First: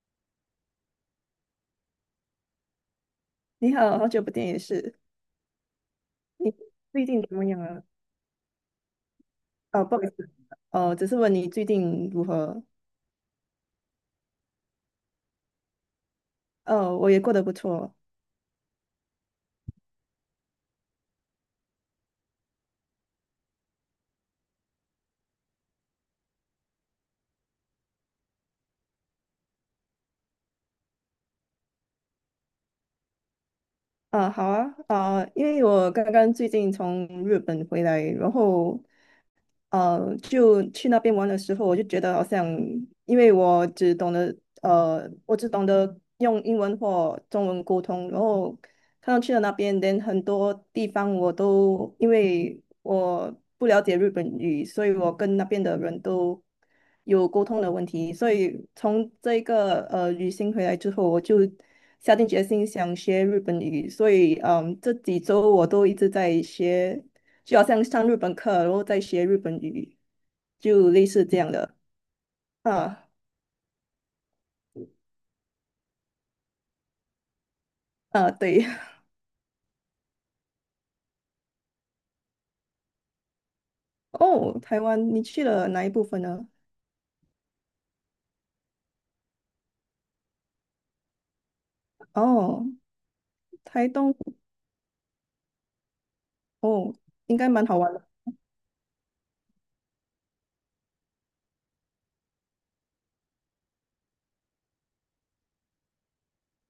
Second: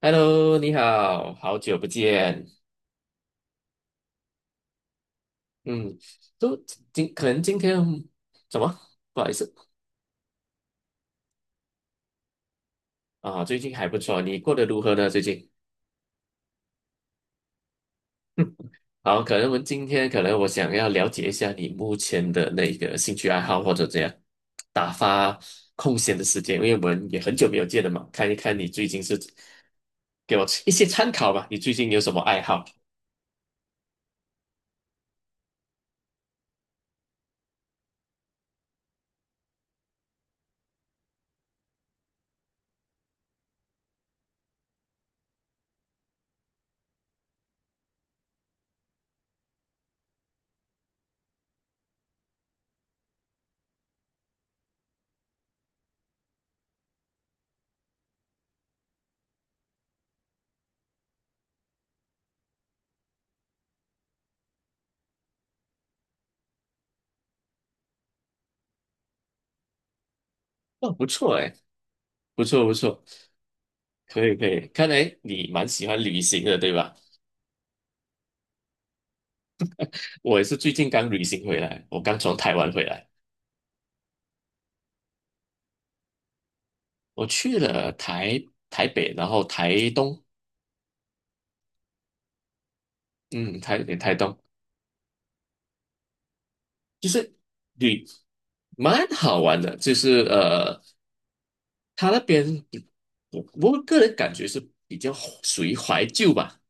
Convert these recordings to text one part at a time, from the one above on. Hello，你好，好久不见。你好，好久不见也是。嗯，你都最近可怎能么今样天啊？怎么？不好意思哦，不好意思，哦，只是问你最近如何？啊，最近还不错，你过得如何呢？哦，我也过得不错。好，可能我们今天可能我想要了解一下你目前的那个兴趣爱好或者怎样打发空闲的时间，因为我们也很久没有见了嘛，看一看你最近是给我一些参考吧，你最近有什么爱好？啊，好啊，啊，因为我刚刚最近从日本回来，然后就去那边玩的时候，我就觉得好像，因为我只懂得我只懂得用英文或中文沟通，然后看到去了那边，连很多地方我都因为我不了解日本语，所以我跟那边的人都有沟通的问题，所以从这一个旅行回来之后，我就下定决心想学日本语，所以嗯，这几周我都一直在学。就好像上日本课，然后再学日本语，就哦，不类似错这样哎，的。不错不错，啊可以可以，看来你蛮喜欢旅行的，对吧？啊，对。我也是最近刚旅行回来，我刚从台湾回来，哦，台湾，你去了哪一部分呢？我去了台北，然后台东，哦，嗯，台台北台东，东哦，就是应该蛮好玩旅的。蛮好玩的，就是他那边我我个人感觉是比较属于怀旧吧，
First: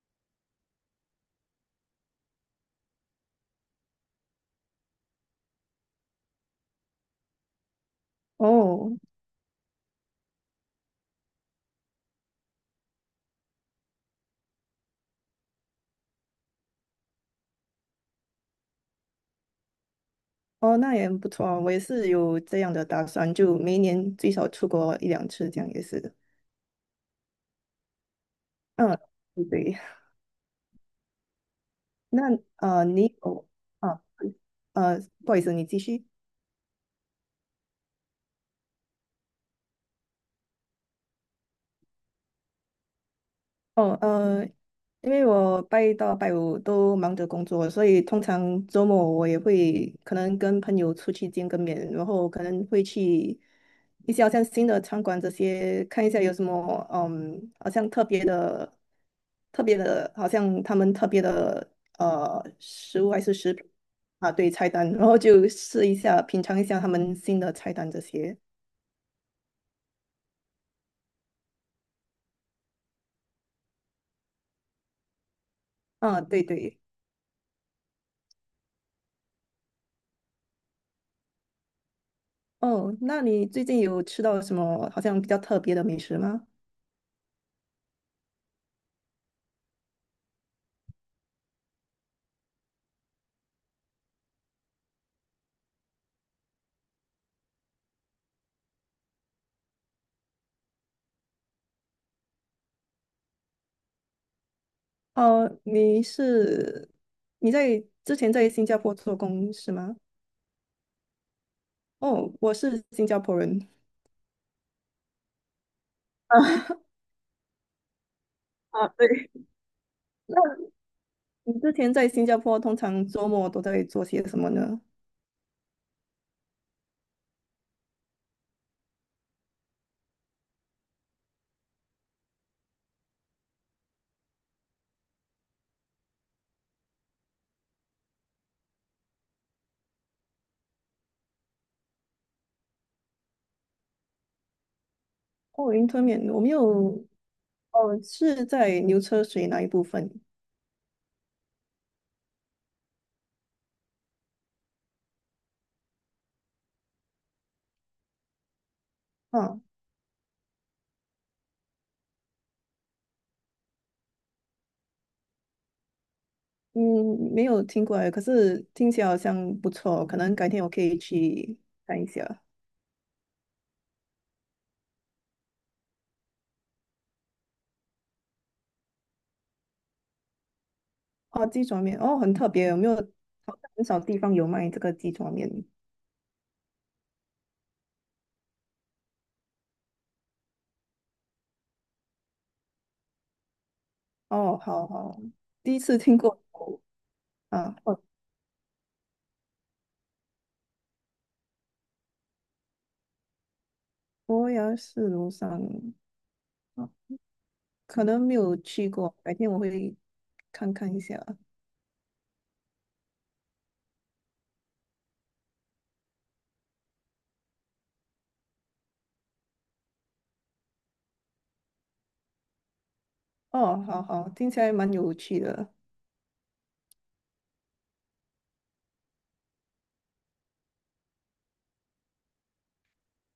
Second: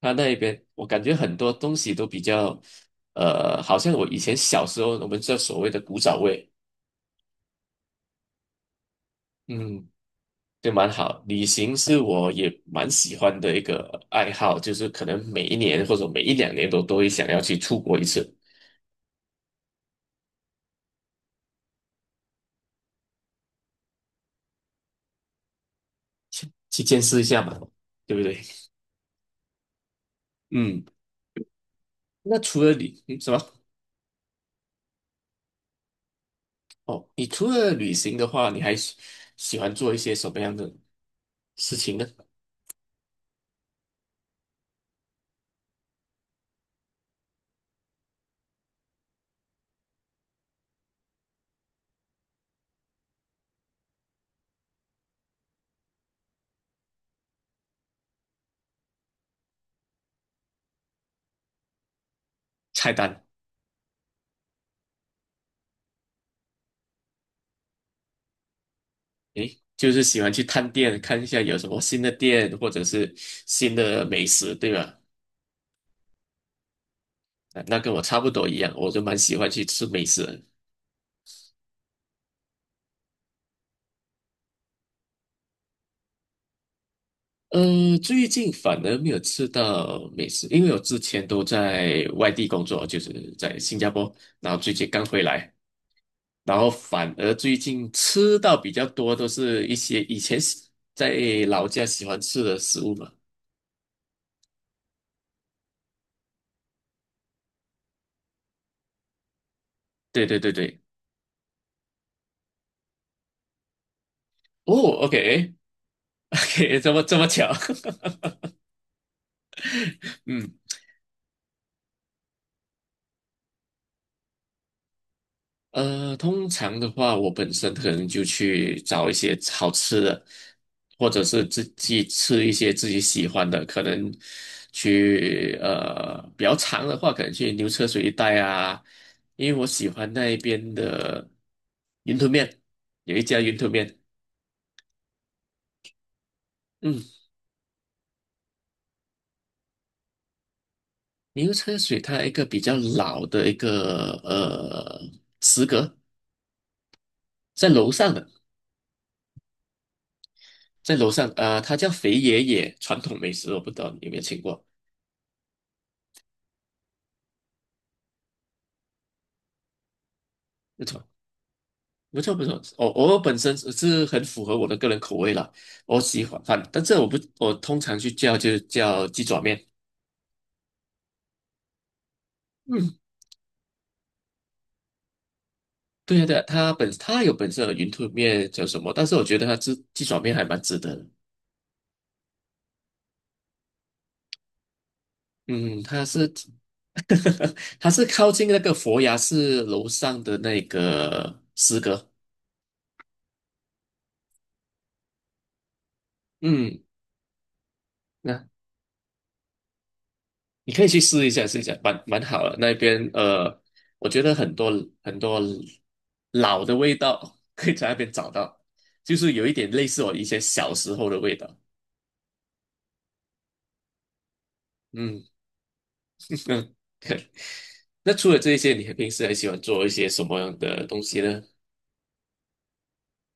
他那边我感觉很多东西都比较好像我以前小时候我们知道所谓的古早味，哦嗯，就蛮好。旅行是我也蛮喜欢的一个爱好，就是可能每一年或者每一两年都会想要去出国一次，哦，那也很不错啊。我也是有这样的打算，就每一年最少出国一两次，这样也是。去见识一下嘛，对不对？嗯，对。嗯，那那除了你什么？哦啊，呃，不好意思，你继续。哦，你除了旅行的话，你还喜欢做一些什么样的事情呢？哦，呃，因为我拜一到拜五都忙着工作，所以通常周末我也会可能跟朋友出去见个面，然后可能会去一些好像新的餐馆这些看一下有什么，嗯，好像特别的、特别的，好像他们特别的菜食物还单，是食品啊，对，菜单，然后就试一下，品尝一下他们新的菜单这些。诶，就是喜欢去探店，看一下有什么新的店或者是新的美食，对吧？啊，对对。啊那跟我差不多一样，我就蛮喜欢去吃美食的。哦，那你最近有吃到什么好像比较特别的美食吗？最近反而没有吃到美食，因为我之前都在外地工作，就是在新加坡，然后最近刚回来，然后反而最近吃到比较多都是一些以前在老家喜欢吃的食物嘛。哦，你是在之前在新加坡做工是吗？对对对对，哦，我是新加坡人。哦，OK，OK，啊，这么巧，啊，对，那嗯。你之前在新加坡通常周末都在做些什么呢？通常的话，我本身可能就去找一些好吃的，或者是自己吃一些自己喜欢的。可能去比较长的话，可能去牛车水一带啊，因为我喜欢那一边的云吞面，有一家云吞面。哦，云吞面，我没有，嗯，哦，是在牛车水那一部分牛车水它一个比较老的一个食阁，在楼上的，啊，在楼上啊、它叫肥爷爷传统美食，我不知道你有没有听过。嗯，没有听过哎，可是听起来好像不错哦，可能改天我可以去看一不错下。不错，我本身是很符合我的个人口味啦，我喜欢，反但这我不我通常去就叫鸡爪面，哦，鸡爪面，哦，很特别，有没有？嗯，好像很少地方有卖这个鸡爪面。对呀对呀，它有本身的云吞面叫什么，但是我觉得它鸡爪面还蛮值得的，哦，好好，第一嗯，次它听是 过 啊，它哦，是靠近那个佛牙寺楼上的那个诗歌，伯牙是庐山，嗯。啊可能没那。有去过，改天我会看你可以看一去下。试一下，试一下，蛮好的。那边我觉得很多很多老的味道可以在那边找到，就是有一点类似我一些小时候的味道。哦，好好，听起来蛮有嗯，趣的。嗯。那除了这些，你平时还喜欢做一些什么样的东西呢？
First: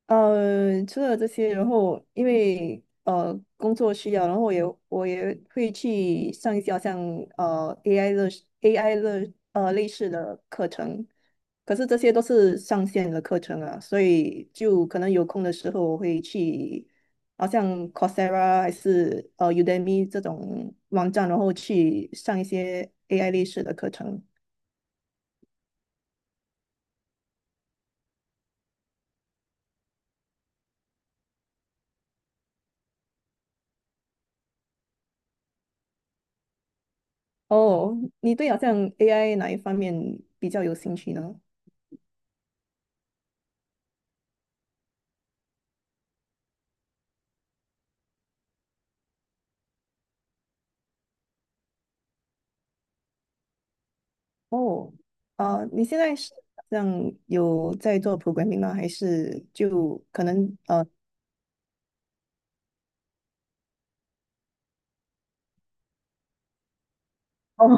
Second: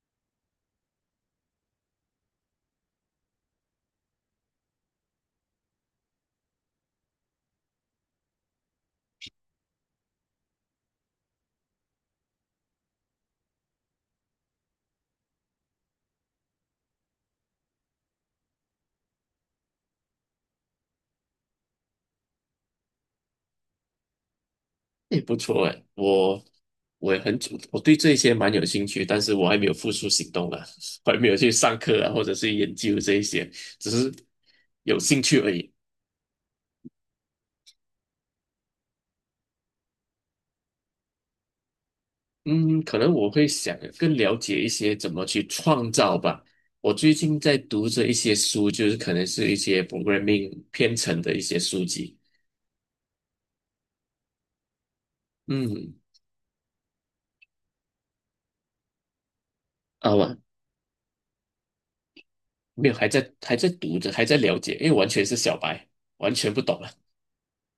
除了这些，然后因为工作需要，然后我也我也会去上一些好像AI 的 AI 的类似的课程，可是这些都是上线的课程啊，所以就可能有空的时候我会去，好像 Coursera 还是Udemy 这种网站，然后去上一些 AI 类似的课程。也不错哎，我我也很主，我对这些蛮有兴趣，但是我还没有付出行动啊，我还没有去上课啊，或者是研究这一些，只是有兴趣而已。哦，你对好像 AI 哪一方面比较有兴趣呢？嗯，可能我会想更了解一些怎么去创造吧。我最近在读着一些书，就是可能是一些 programming 编程的一些书籍。哦，你嗯，现在是好像有在做 programming 吗？还是就啊，可我能呃，没有，还在读着，还在了解，因为完全是小白，完全不懂。哦，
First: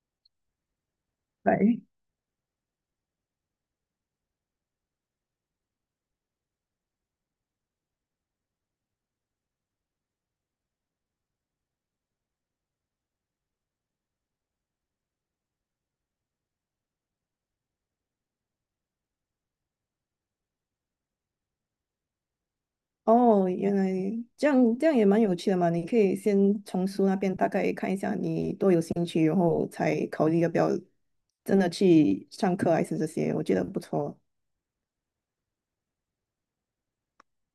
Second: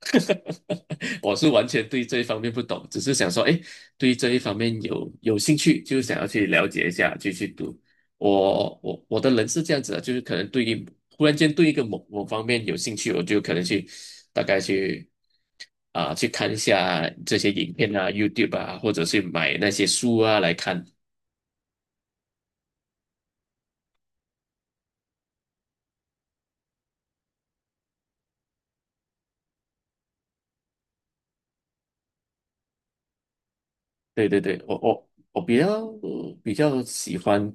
我是完对，全对这一方面不懂，只是想说，哎，对这一方面有兴趣，就想要去了解一下，就去读。我的人是这样子的，就是可能对于忽然间对一个某某方面有兴趣，我就可能去大概去啊、去看一下这些影片啊、YouTube 啊，或者是买那些书啊来看。哦，原来这样，这样也蛮有趣的嘛。你可以先从书那边大概看一下你多有兴趣，然后才考虑要不要真的去上课还是这些，我觉得不错。对对对，我比较喜欢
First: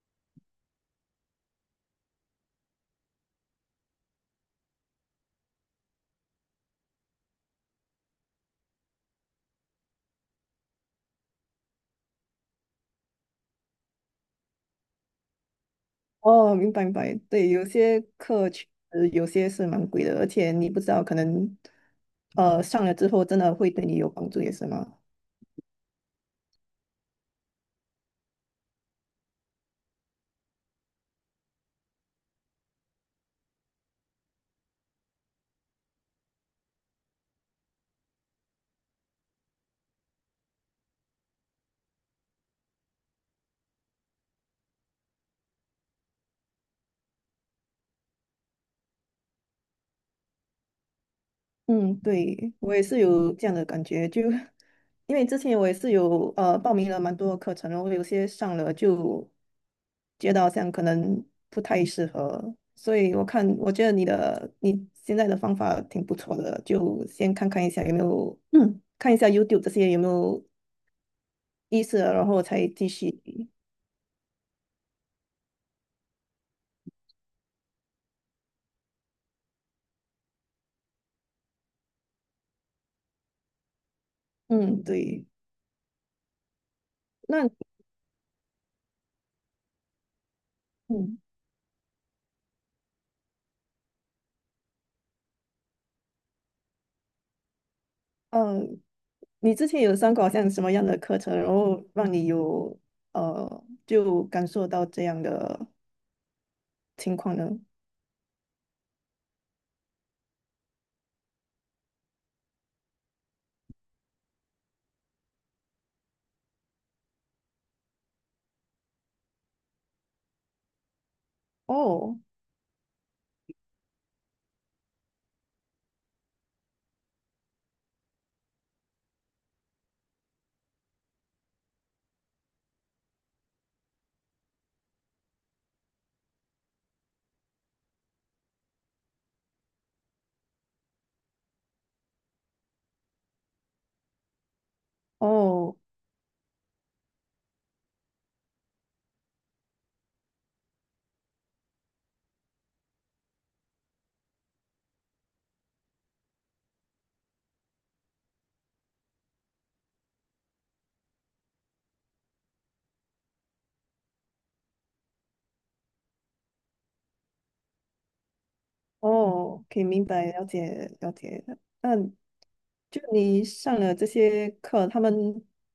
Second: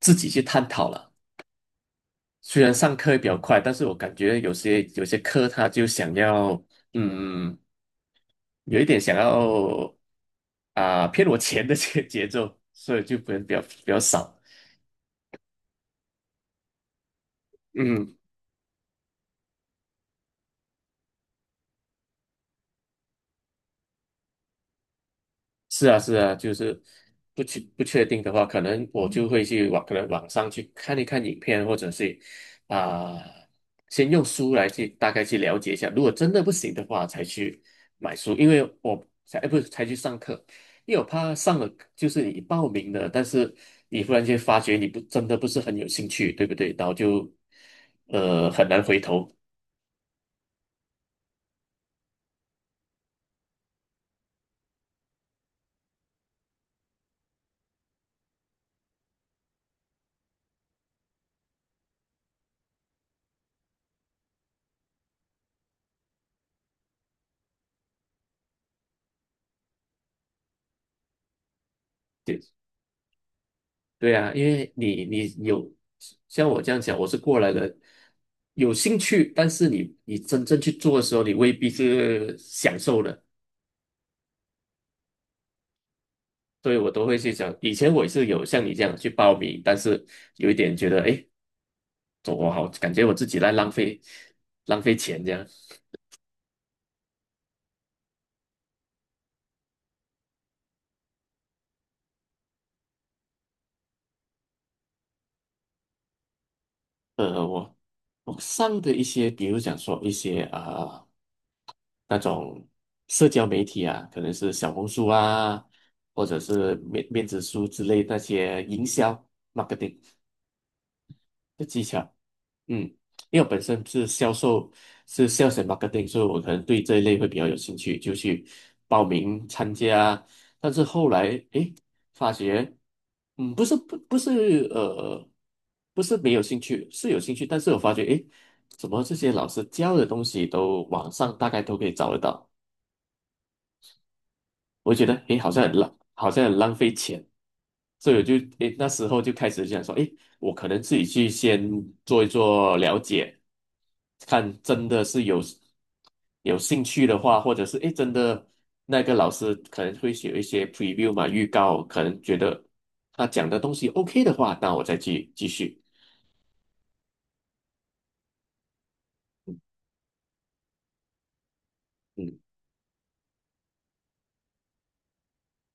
自己去探讨了。虽然上课比较快，但是我感觉有些课他就想要，嗯，有一点想要啊、骗我钱的这个节奏，所以就不能比较少。哦，明白明白，对，有些嗯。课确实有些是蛮贵的，而且你不知道可能上了之后真的会对你有帮助，也是吗？是啊，是啊，就是不确定的话，可能我就会可能网上去看一看影片，或者是啊、先用书来去大概去了解一下。如果真的不行的话，才去买书，因为我才，哎不是才去上课，因为我怕上了就是你报名了，但是你忽然间发觉你不真的不是很有兴趣，对不对？然后就很难回头。嗯，对，我也是有这样的感觉，就因为之前我也是有报名了蛮多课程，然后有些上了就觉得好像可能不太适合，所以我看我觉得你的现在的方法挺不错的，就先看看一下有没有嗯看一下 YouTube 这些有没有意思，然对。后才继续。对啊，因为你有像我这样讲，我是过来人，有兴趣，但是你真正去做的时候，你未必是享受的，嗯，对，所以我都会去那想，嗯。以前我也是有像你这样去报名，但是有一点觉得，哎，走我好，感觉我自己在浪费钱这样。嗯，你之前有上过好像什么样的课程，然后让你有就感受到这样的情况呃，呢？我我上的一些，比如讲说一些啊。那种社交媒体啊，可能是小红书啊，或者是面子书之类那些营销 marketing 的技巧。哦嗯，因为我本身是销售，是 sales and marketing，所以我可能对这一类会比较有兴趣，就去报名参加。但是后来，诶，发觉，不是不是不是没有兴趣，是有兴趣，但是我发觉，诶，怎么这些老师教的东西都网上大概都可以找得到。我觉得诶，哦好像很浪费钱，所以我就诶那时候就开始想说，诶，我可能自己去先做一做了解，看真的是有兴趣的话，或者是诶真的那个老师可能会写一些 preview 嘛，预告，可能觉得他讲的东西 OK 的话，那我再去继续，哦，可以明白了解了解。那嗯就你上了这些课，他们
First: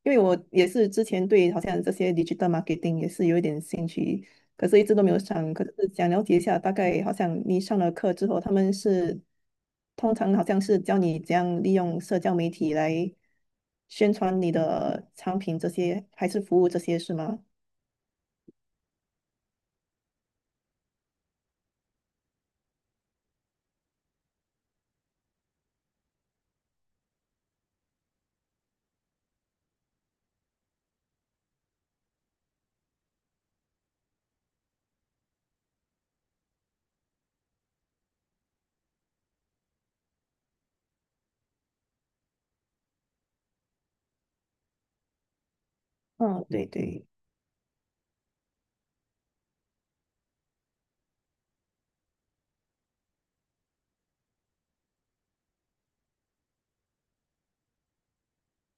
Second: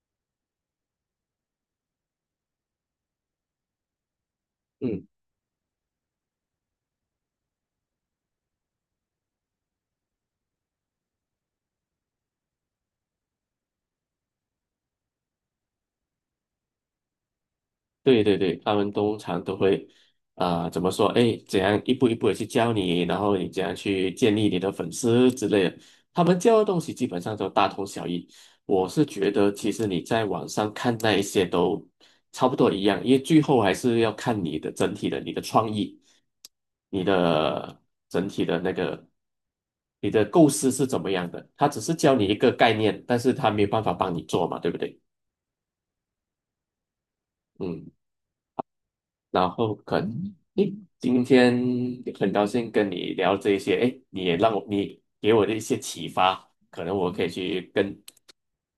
因为我也是之前对好像这些 digital marketing 也是有一点兴趣，可是一直都嗯。没有上。可是想了解一下，大概好像你上了课之后，他们是通常好像是教你怎样利用社交媒体来宣传你的产品这些，还是服务这些，是吗？对对对，他们通常都会，怎么说？哎，怎样一步一步的去教你，然后你怎样去建立你的粉丝之类的。他们教的东西基本上都大同小异。我是觉得，其实你在网上看那一些都差不多一样，因为最后还是要看你的整体的你的创意，你的整体的那个，你的构思是怎么样的。他只是教你一个概念，但是他没有办法帮你做嘛，对不对？嗯，对对。嗯。然后可能，诶，今天很高兴跟你聊这一些，诶，你给我的一些启发，可能我可以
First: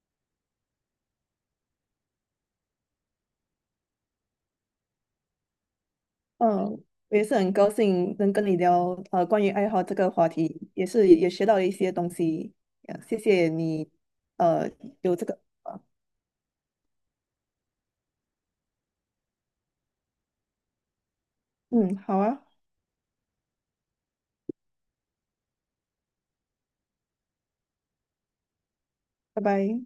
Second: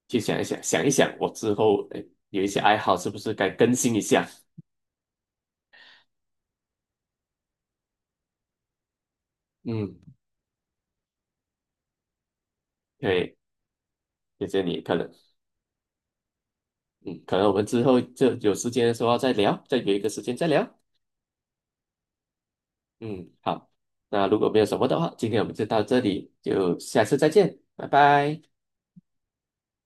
去想一想，想一想我之后，诶，有一些爱好是不是该更新一下？嗯，我也是很高兴能跟你聊关于爱好这嗯，个话题，也是也学到了一些东西，谢对，谢你，谢谢呃，你，有这个，可能我们之后就有时间的时候再聊，再约一个时间再聊。嗯，好啊，嗯，好，那如果没有什么的话，今天我们就到这里，就下次再见，拜拜。拜拜。